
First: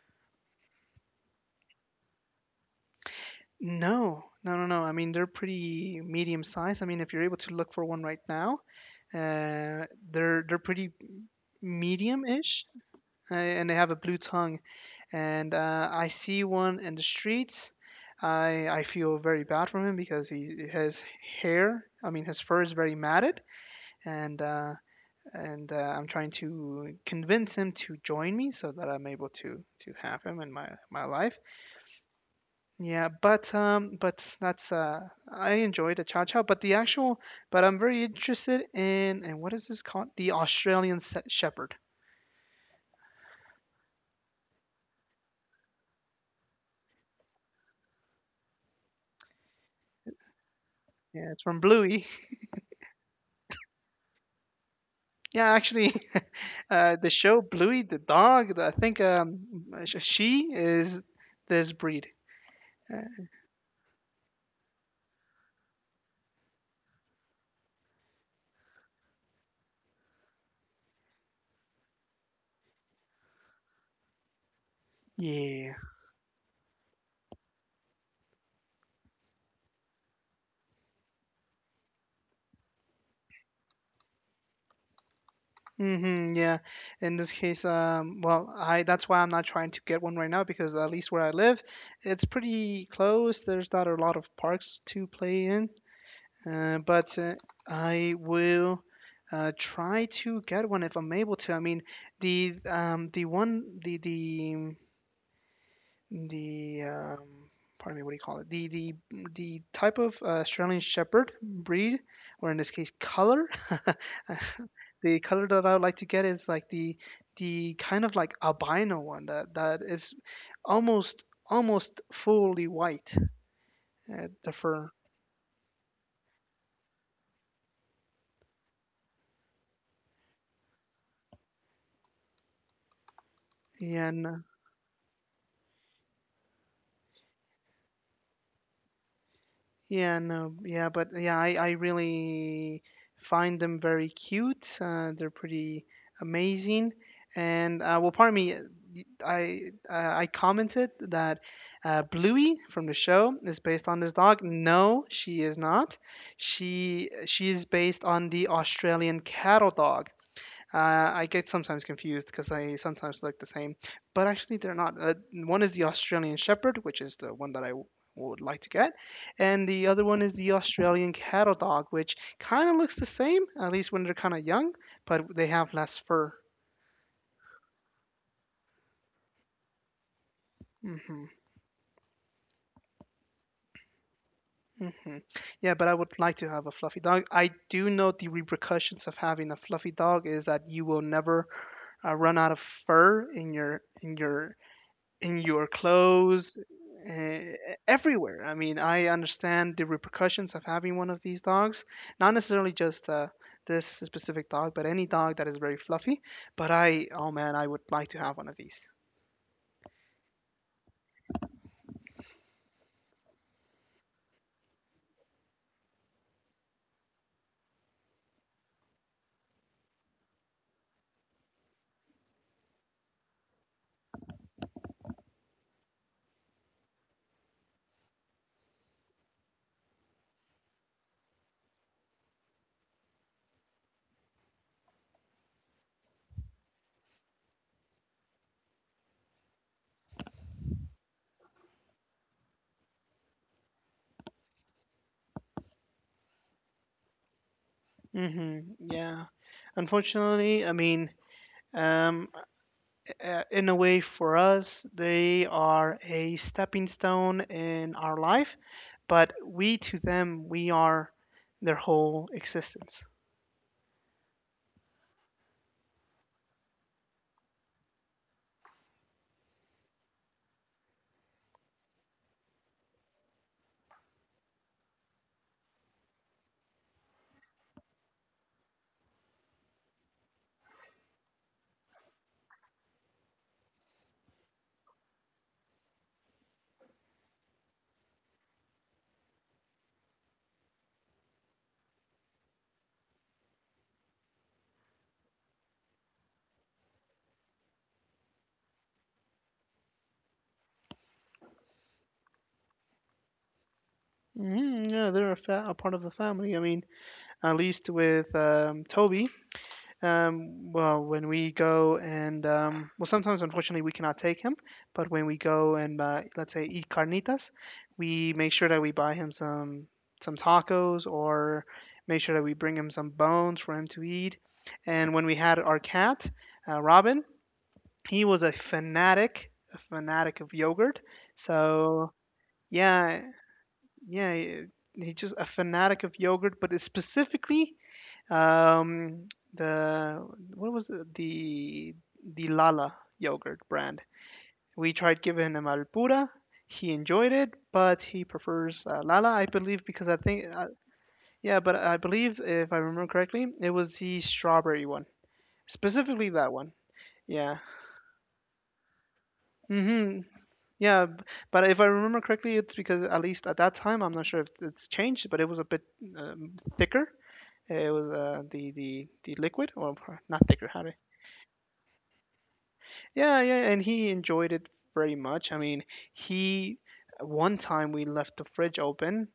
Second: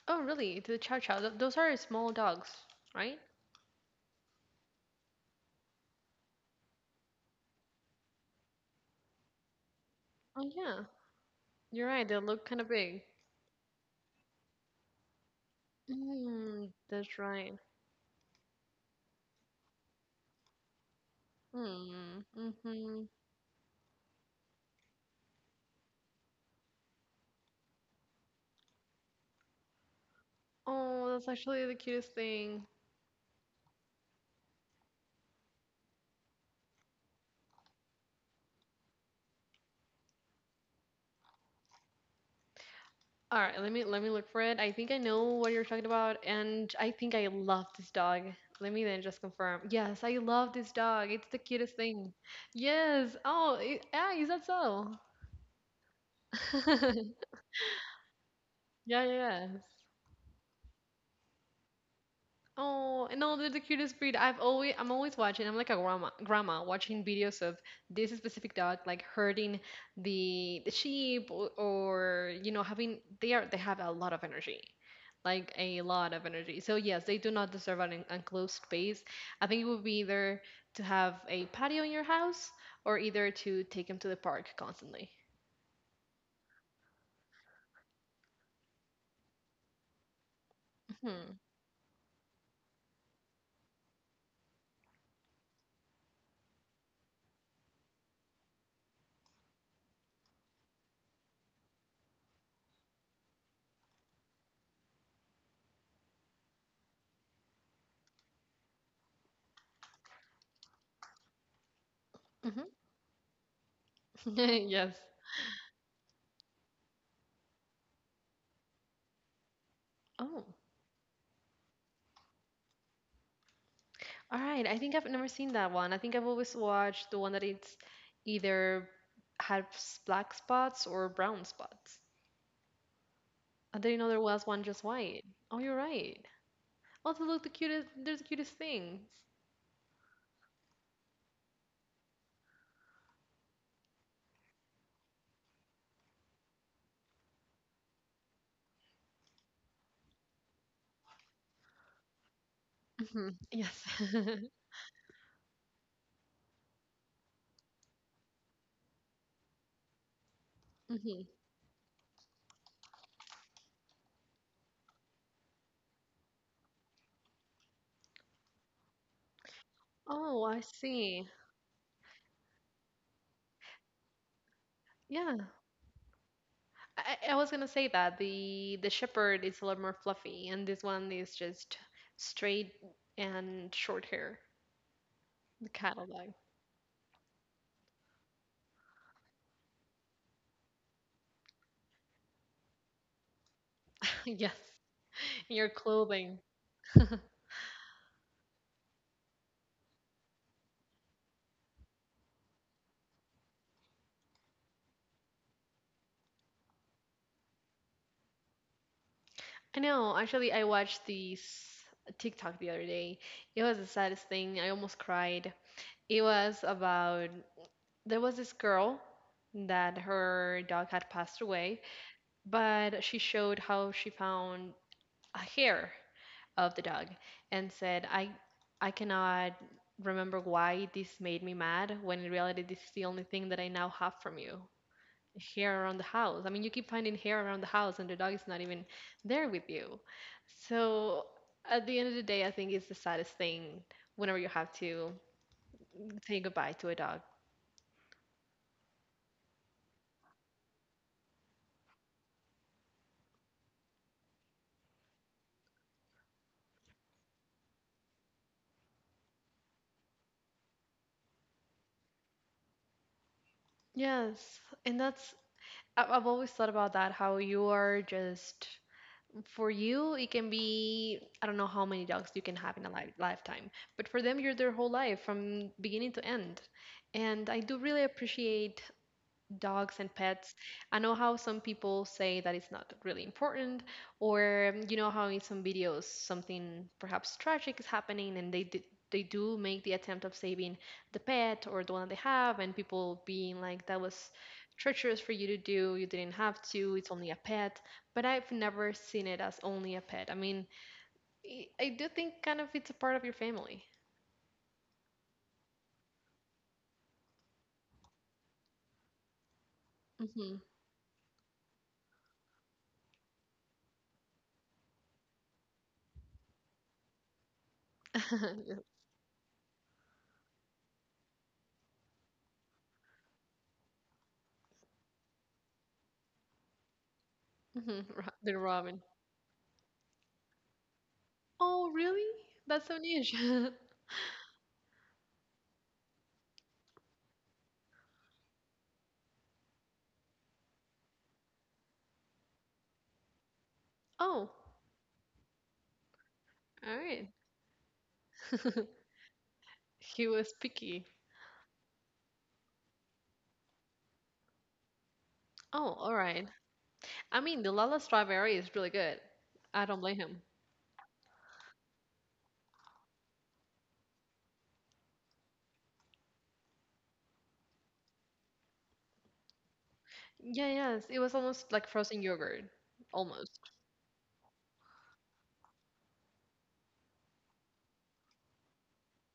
Speaker 1: Oh, really? The chow chow. Those are small dogs, right?
Speaker 2: No, no, no, no. I mean, they're pretty medium size. I mean, if you're able to look for one right now, uh,
Speaker 1: Oh,
Speaker 2: they're
Speaker 1: yeah.
Speaker 2: pretty
Speaker 1: You're right. They look kind
Speaker 2: medium-ish,
Speaker 1: of big.
Speaker 2: and they have a blue tongue. And I see
Speaker 1: Mm,
Speaker 2: one in the
Speaker 1: that's right.
Speaker 2: streets. I feel very bad for him because he his hair, I
Speaker 1: Mm,
Speaker 2: mean, his fur is very
Speaker 1: mm-hmm.
Speaker 2: matted, and uh, and I'm trying to convince him to join me so that I'm able to have him in my
Speaker 1: Oh, that's
Speaker 2: life.
Speaker 1: actually the cutest thing.
Speaker 2: Yeah, but that's I enjoy the chow chow, but the actual, but I'm very interested in. And what is this called? The Australian Shepherd.
Speaker 1: All right, let me look for it. I think I know what you're talking about, and I think I love this dog. Let me then just confirm. Yes, I love this dog. It's
Speaker 2: Yeah,
Speaker 1: the
Speaker 2: it's from
Speaker 1: cutest
Speaker 2: Bluey.
Speaker 1: thing. Yes. Oh, I ah, is that so?
Speaker 2: Yeah, actually, the show Bluey the dog. I think,
Speaker 1: Yeah, yes.
Speaker 2: she is this breed.
Speaker 1: Oh,
Speaker 2: Uh,
Speaker 1: no, they're the cutest breed. I've always I'm always watching. I'm like a grandma, grandma watching videos of this specific dog like herding the sheep, or you know having they are they have a lot of energy. Like
Speaker 2: yeah.
Speaker 1: a lot of energy. So yes, they do not deserve an enclosed space. I think it would be either to have a patio in your house, or either to take them to the park constantly.
Speaker 2: Mm-hmm, yeah. In this case, well, I that's why I'm not trying to get one right now because at least where I
Speaker 1: Hmm.
Speaker 2: live, it's pretty close. There's not a lot of parks to play in. But I will try to get one if I'm able to. I mean, the one the pardon me, what do you call it? The type of Australian Shepherd breed, or in
Speaker 1: Hmm.
Speaker 2: this case, color.
Speaker 1: Yes.
Speaker 2: The color that I would like to get is like the kind of like albino one that is
Speaker 1: Oh.
Speaker 2: almost fully white,
Speaker 1: All
Speaker 2: the
Speaker 1: right, I
Speaker 2: fur.
Speaker 1: think I've never seen that one. I think I've always watched the one that it's either has black spots or brown spots. I didn't know there
Speaker 2: And
Speaker 1: was one just white. Oh, you're right. Oh, they look the cutest. They're the cutest things.
Speaker 2: Yeah, no, yeah, but yeah, I really find them very cute. They're pretty amazing. And well, pardon me, y- I I commented that, Bluey from the show
Speaker 1: Hmm.
Speaker 2: is
Speaker 1: Yes.
Speaker 2: based on this dog. No, she is not. She is based on the Australian cattle dog.
Speaker 1: Hmm.
Speaker 2: I get sometimes confused because they sometimes look the same, but actually they're not. One is the Australian Shepherd, which is the one that would like to get, and the other one is
Speaker 1: Oh,
Speaker 2: the
Speaker 1: I
Speaker 2: Australian
Speaker 1: see.
Speaker 2: Cattle Dog, which kind of looks the same, at least when they're kind of young, but
Speaker 1: Yeah,
Speaker 2: they have less fur.
Speaker 1: I was gonna say that the shepherd is a lot more fluffy, and this one
Speaker 2: hmm
Speaker 1: is just straight and short hair.
Speaker 2: hmm
Speaker 1: The
Speaker 2: Yeah, but I
Speaker 1: cattle
Speaker 2: would
Speaker 1: dog.
Speaker 2: like to have a fluffy dog. I do know the repercussions of having a fluffy dog is that you will never run out of fur in your in
Speaker 1: Yes,
Speaker 2: your in your
Speaker 1: your clothing.
Speaker 2: clothes, uh, everywhere. I mean, I understand the repercussions of having one of these dogs, not necessarily just this specific dog, but any dog that is very fluffy. But oh man, I would like to have one of these.
Speaker 1: I know. Actually, I watched this TikTok the other day. It was the saddest thing. I almost cried. It was about there was this girl that her dog had passed away, but she showed how she found a hair of the dog and said, I cannot remember why this made me mad when in reality this is the only thing that I now have from you." Hair around the house. I mean, you keep finding hair around the house, and the dog is not even there with you. So at the end of the day, I think it's the saddest thing whenever you have to say goodbye to a dog.
Speaker 2: Yeah. Unfortunately, I mean, um, in a way for us, they are a stepping stone in our life, but we to them, we are their whole existence.
Speaker 1: Yes, and that's I've always thought about that. How you are just for you, it can be I don't know how many dogs you can have in a lifetime, but for them, you're their whole life from beginning to end. And I do really appreciate dogs and pets. I know how some people say that it's not really important, or you know how in some videos something perhaps tragic is happening and they they do make the attempt of saving the pet or the one that they have, and people being like, "That was treacherous for you to do. You didn't have to. It's only a pet." But I've never seen it as only a pet. I mean, I do think kind of it's a part of your family.
Speaker 2: Yeah, they're a, a part of the family. I mean, at least with, Toby,
Speaker 1: Mm-hmm.
Speaker 2: well, when we go and, well, sometimes unfortunately we cannot take him, but when we go and, let's say, eat carnitas, we make sure that we buy him some tacos or make sure that we bring him some bones for him to eat. And when we had our cat, Robin, he was
Speaker 1: The robin.
Speaker 2: a fanatic of yogurt.
Speaker 1: Oh,
Speaker 2: So,
Speaker 1: really? That's so
Speaker 2: yeah,
Speaker 1: niche.
Speaker 2: yeah, he's just a fanatic of yogurt, but it's specifically, um, the what was it? The Lala yogurt brand.
Speaker 1: Oh,
Speaker 2: We tried giving him Alpura. He
Speaker 1: all right.
Speaker 2: enjoyed it, but he prefers, Lala, I believe, because I
Speaker 1: He
Speaker 2: think,
Speaker 1: was picky.
Speaker 2: yeah, but I believe if I remember correctly, it was the strawberry one,
Speaker 1: Oh, all
Speaker 2: specifically
Speaker 1: right.
Speaker 2: that one.
Speaker 1: I
Speaker 2: Yeah.
Speaker 1: mean, the Lala strawberry is really good. I don't blame
Speaker 2: Mm-hmm.
Speaker 1: him.
Speaker 2: Yeah, but if I remember correctly, it's because at least at that time, I'm not sure if it's changed, but it was a bit, um, thicker. It was, the liquid, or not
Speaker 1: Yeah,
Speaker 2: liquid. How do I?
Speaker 1: yes. It was almost like frozen yogurt.
Speaker 2: Yeah,
Speaker 1: Almost.
Speaker 2: yeah, and he enjoyed it very much. I mean, he one time we left the fridge open,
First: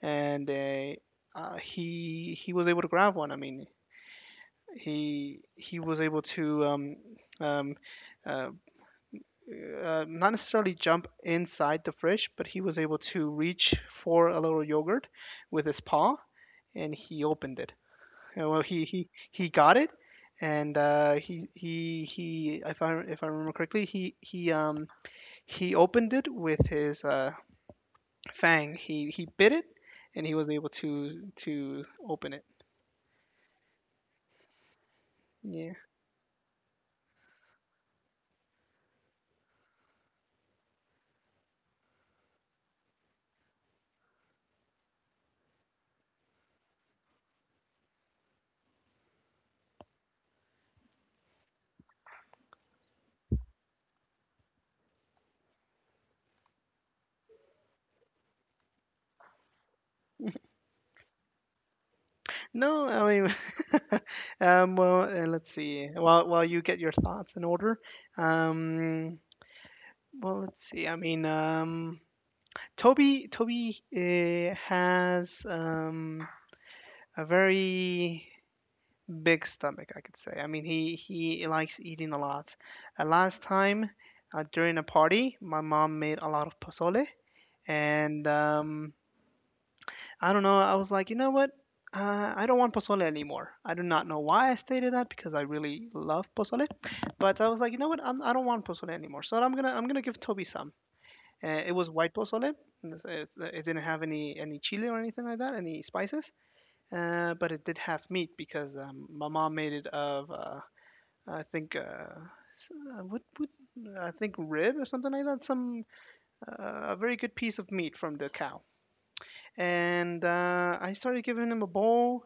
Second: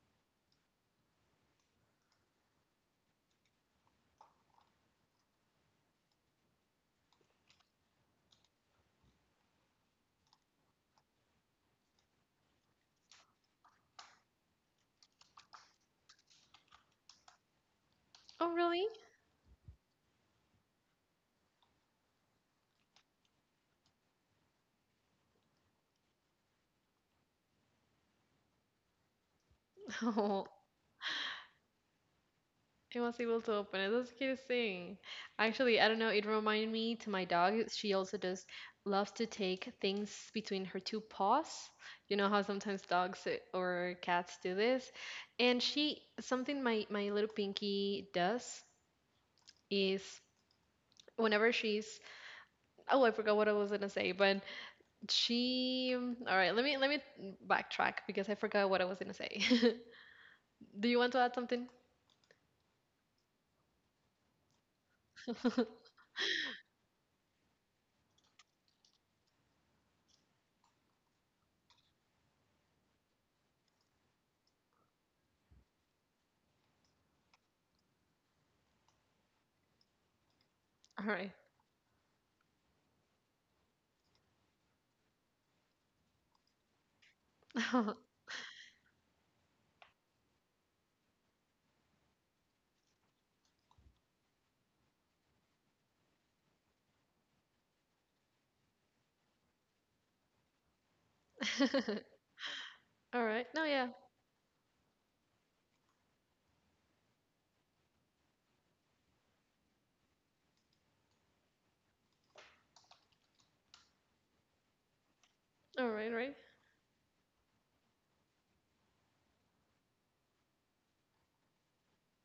Speaker 2: and he was able to grab one. I mean, he was able to, um, uh, not necessarily jump inside the fridge, but he was able to reach for a little yogurt with his paw, and he opened it.
Speaker 1: Oh,
Speaker 2: Well, he
Speaker 1: really?
Speaker 2: he he got it. And he he. If I, remember correctly, he opened it with his, fang. He bit it, and he was able to open it.
Speaker 1: Oh, I was able to open it. That's the cutest thing.
Speaker 2: Yeah.
Speaker 1: Actually, I don't know. It reminded me to my dog. She also just loves to take things between her two paws. You know how sometimes dogs or cats do this? And she, something my, my little pinky does is whenever she's oh, I forgot what I was gonna say, but she all right, let me backtrack because I forgot what I was gonna say. Do you want to add something?
Speaker 2: No, I mean, well, let's
Speaker 1: All
Speaker 2: see. While you get your thoughts in order, um, well, let's see. I mean, Toby has, a very big stomach, I could say. I mean, he
Speaker 1: right.
Speaker 2: he likes eating a lot. Last time, during a party, my mom made a lot of pozole,
Speaker 1: All
Speaker 2: and I don't know. I was like, you know what? I don't want pozole anymore. I do not know why I stated that because I really love pozole, but I was like, you know what? I don't want pozole anymore. So I'm gonna give Toby some. It was white pozole, and It, it
Speaker 1: right. No,
Speaker 2: it didn't
Speaker 1: yeah.
Speaker 2: have any chili or anything like that, any spices. But it did have meat because, my mom made it of, I think uh, uh, would would I think rib or something like that. Some
Speaker 1: All right. Right.
Speaker 2: A very good piece of meat from the cow. And I started giving him a bowl.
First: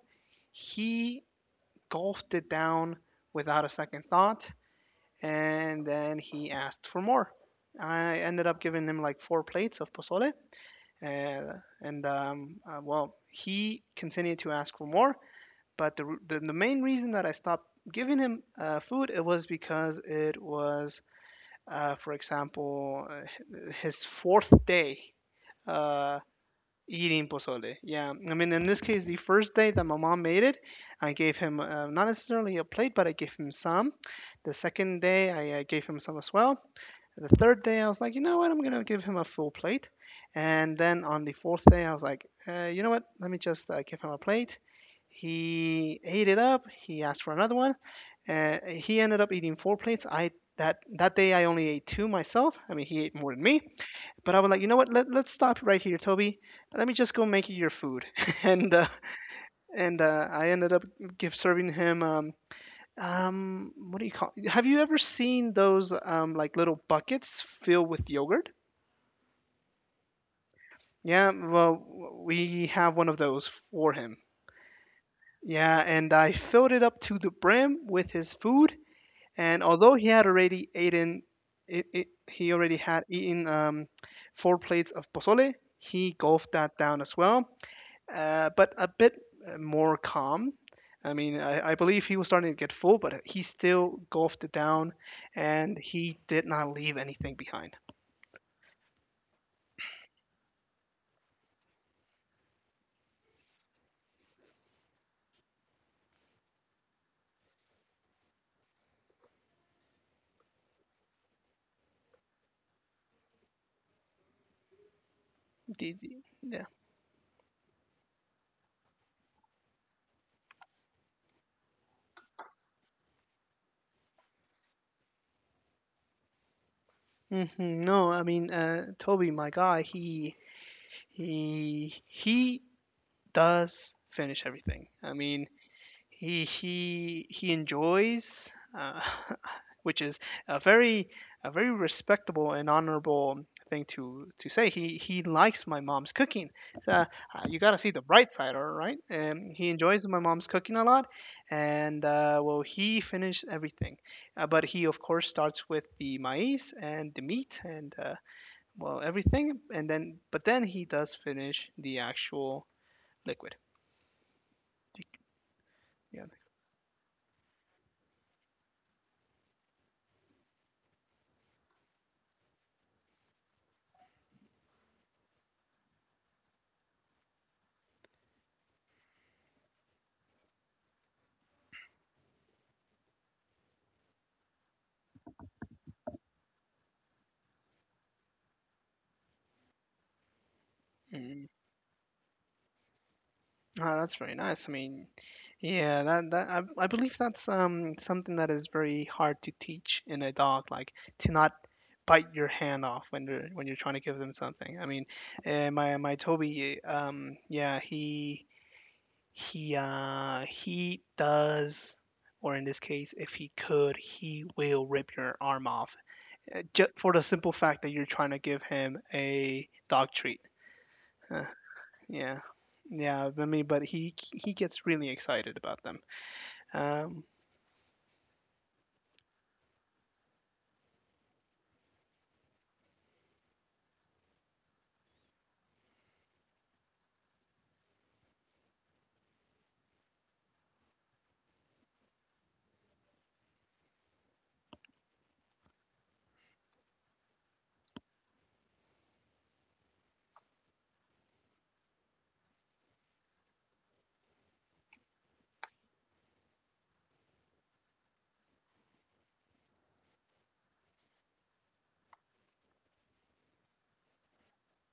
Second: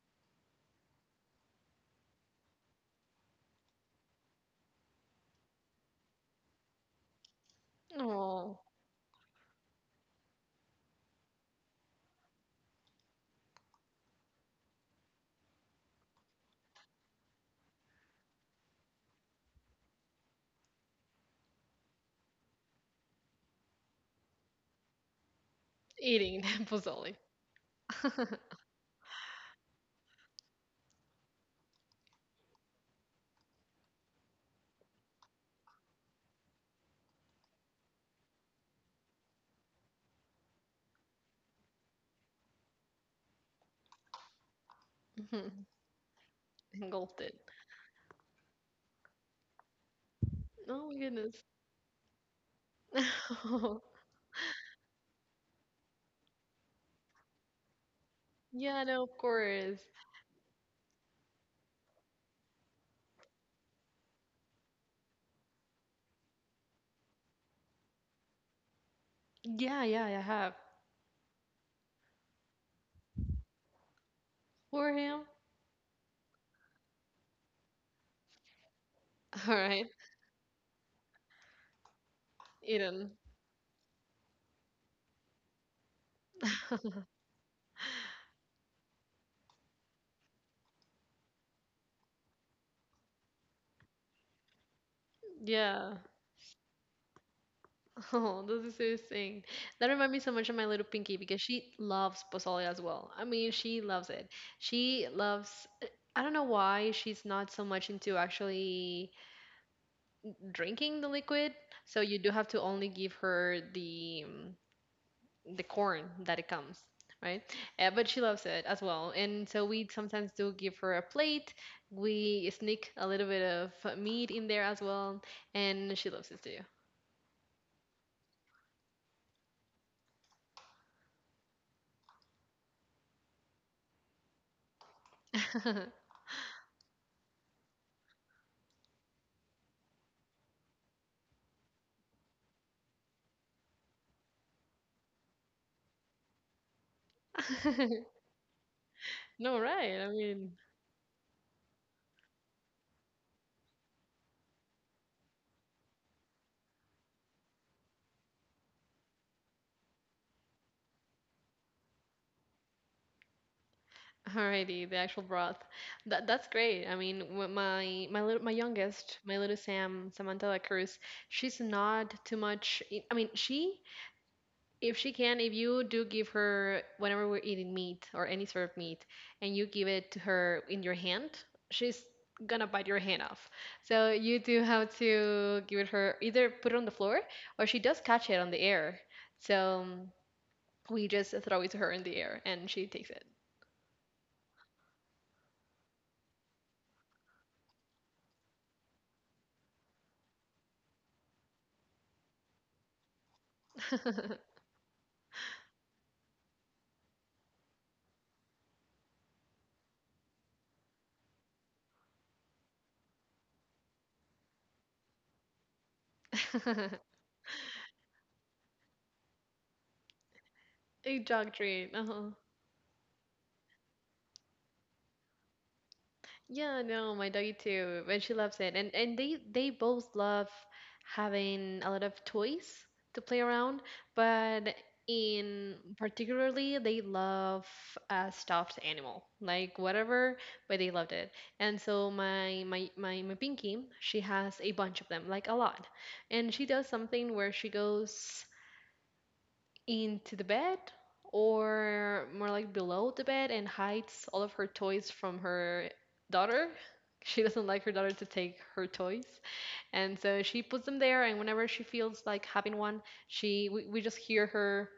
Speaker 2: He gulped it down without a second thought, and then he asked for more. I ended
Speaker 1: Oh,
Speaker 2: up giving him like four plates of pozole, and, and well, he continued to ask for more. But the main reason that I stopped giving him, food, it was because it was, for example, his fourth day, uh,
Speaker 1: eating pozole.
Speaker 2: eating pozole. Yeah, I mean, in this case, the first day that my mom made it, I gave him, not necessarily a plate, but I gave him some. The second day, I, gave him some as well. The third day, I was like, you know what? I'm going to give him a full plate. And then on the fourth day, I was like, you know what? Let me just, give him a plate.
Speaker 1: Mhm.
Speaker 2: He ate it up. He
Speaker 1: Engulfed
Speaker 2: asked
Speaker 1: it.
Speaker 2: for another one. He ended up eating four plates. I That
Speaker 1: Oh my
Speaker 2: that day
Speaker 1: goodness.
Speaker 2: I only ate two myself. I mean, he ate more than me. But I was like, you know what? Let's stop right here, Toby. Let me just go make you your food. and
Speaker 1: Yeah,
Speaker 2: uh,
Speaker 1: no, of course.
Speaker 2: and I ended up serving him, what do you call? Have you ever seen those, like little buckets filled with yogurt?
Speaker 1: Yeah, yeah, I have.
Speaker 2: Yeah, well, we have one of those for him.
Speaker 1: For him.
Speaker 2: Yeah, and I filled it up to the brim with his food,
Speaker 1: All
Speaker 2: and
Speaker 1: right.
Speaker 2: although he had already eaten, he already had
Speaker 1: Eden.
Speaker 2: eaten, four plates of pozole, he gulped that down as well, but a bit, more calm. I mean, I believe he was starting to get full, but he still golfed it down, and
Speaker 1: Yeah.
Speaker 2: he did not leave anything behind.
Speaker 1: Oh, this is so insane. That reminds me so much of my little Pinky because she loves pozole as well. I mean, she loves it. She loves, I don't know why she's not so much into actually drinking the liquid. So you do have to only give her the corn that it
Speaker 2: Yeah.
Speaker 1: comes, right? But she loves it as well. And so we sometimes do give her a plate. We sneak a little bit of meat in there as well, and she loves it
Speaker 2: hmm No, I mean, Toby, my guy, he does finish everything. I mean,
Speaker 1: too.
Speaker 2: he enjoys, uh, which is a very, a very respectable and honorable thing to say. He likes my mom's cooking. So you got to see the bright side, all right? And
Speaker 1: No,
Speaker 2: he
Speaker 1: right.
Speaker 2: enjoys
Speaker 1: I
Speaker 2: my mom's
Speaker 1: mean,
Speaker 2: cooking a lot, and well, he finished everything, but he of course starts with the maize and the meat and, well everything, and then, but then he does finish the actual liquid.
Speaker 1: alrighty, the actual broth. That
Speaker 2: Yeah.
Speaker 1: that's great. I mean, my my little my youngest, my little Sam, Samantha La Cruz, she's not too much. I mean, she if she can, if you do give her whenever we're eating meat or any sort of meat, and you give it to her in your hand, she's gonna bite your hand off. So you do have to give it her either put it on the floor, or she does catch it on the air. So we just
Speaker 2: Mm-hmm.
Speaker 1: throw it to her in the air and she takes it.
Speaker 2: Ah, that's very nice. I mean, yeah, I believe that's, something that is very hard to teach in a dog, like to not bite your hand off when you are when you're trying to give them something. I mean, my Toby, yeah, he does. Or in this case, if he could, he will rip your arm off, just for the simple fact that you're trying to give him a dog treat.
Speaker 1: A
Speaker 2: Uh,
Speaker 1: dog treat. Uh-huh.
Speaker 2: yeah, yeah. I mean, but he gets really excited about them.
Speaker 1: Yeah, no, my
Speaker 2: Um,
Speaker 1: doggy too. But she loves it. And they both love having a lot of toys to play around, but in particularly they love a stuffed animal. Like whatever, but they loved it. And so my Pinky, she has a bunch of them, like a lot. And she does something where she goes into the bed, or more like below the bed, and hides all of her toys from her daughter. She doesn't like her daughter to take her toys, and so she puts them there, and whenever she feels like having one, she we just hear her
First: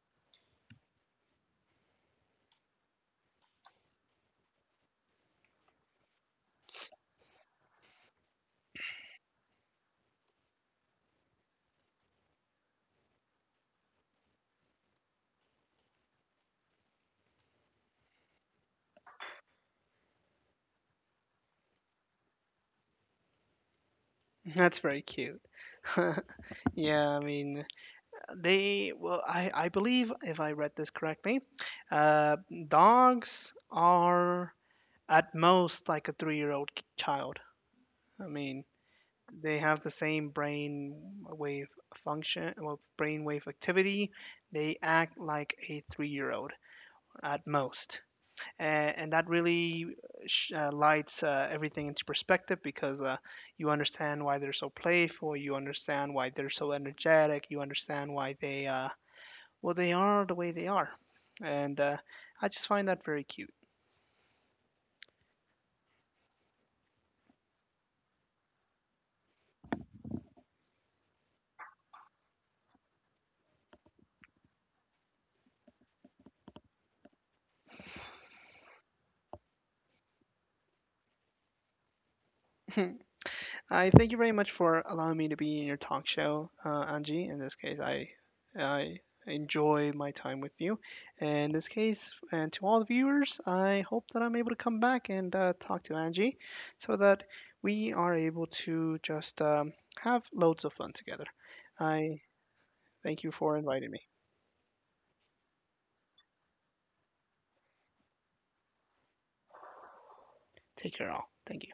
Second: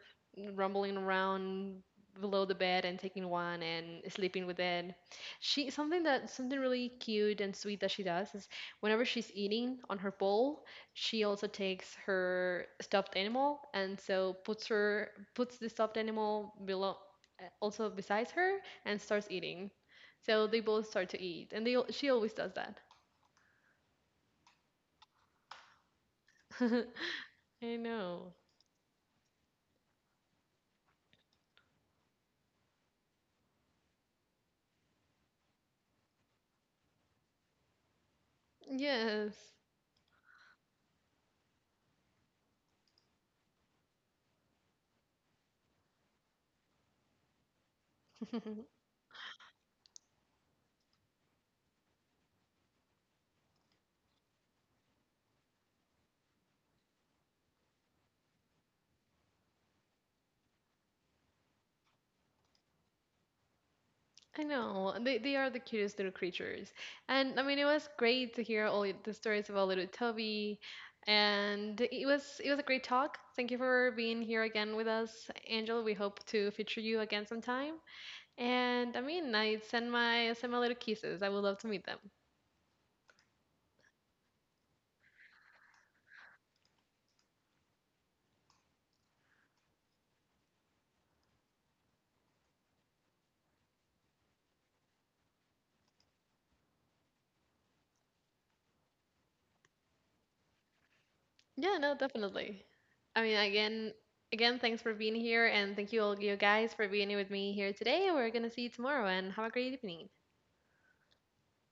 Speaker 1: rumbling around below the bed and taking one and sleeping with it. She something that something really cute and sweet that she does is whenever she's eating on her bowl, she also takes her stuffed animal, and so puts her puts the stuffed animal below, also besides her, and starts eating. So they both start to eat, and she always does that.
Speaker 2: that's very cute. Yeah, I mean,
Speaker 1: I know.
Speaker 2: they well, I believe if I read this correctly, uh, dogs are at most like a 3-year-old child. I mean,
Speaker 1: Yes.
Speaker 2: they have the same brain wave function, well, brain wave activity. They act like a 3-year-old at most. And that really, lights, everything into perspective because, you understand why they're so playful, you understand why they're so energetic, you understand why they, well they are the way they are, and I just find that very cute.
Speaker 1: I know. They are the cutest little creatures. And I mean it was great to hear all the stories about little Toby. And it was a great talk. Thank you for being here again with us, Angel. We hope to feature you again sometime. And I mean, I send my little kisses. I would love to meet them.
Speaker 2: I thank you very much for allowing me to be in your talk show, Angie. In this case, I enjoy my time with you. In this case, and to all the viewers, I hope that I'm able to come back and, talk to Angie, so that we are able to just, have loads of fun together.
Speaker 1: Yeah, no,
Speaker 2: I
Speaker 1: definitely.
Speaker 2: thank
Speaker 1: I
Speaker 2: you
Speaker 1: mean,
Speaker 2: for inviting
Speaker 1: again,
Speaker 2: me.
Speaker 1: again, thanks for being here, and thank you all you guys for being here with me here today. We're gonna see you tomorrow, and have a great evening.
Speaker 2: Take care, all. Thank you.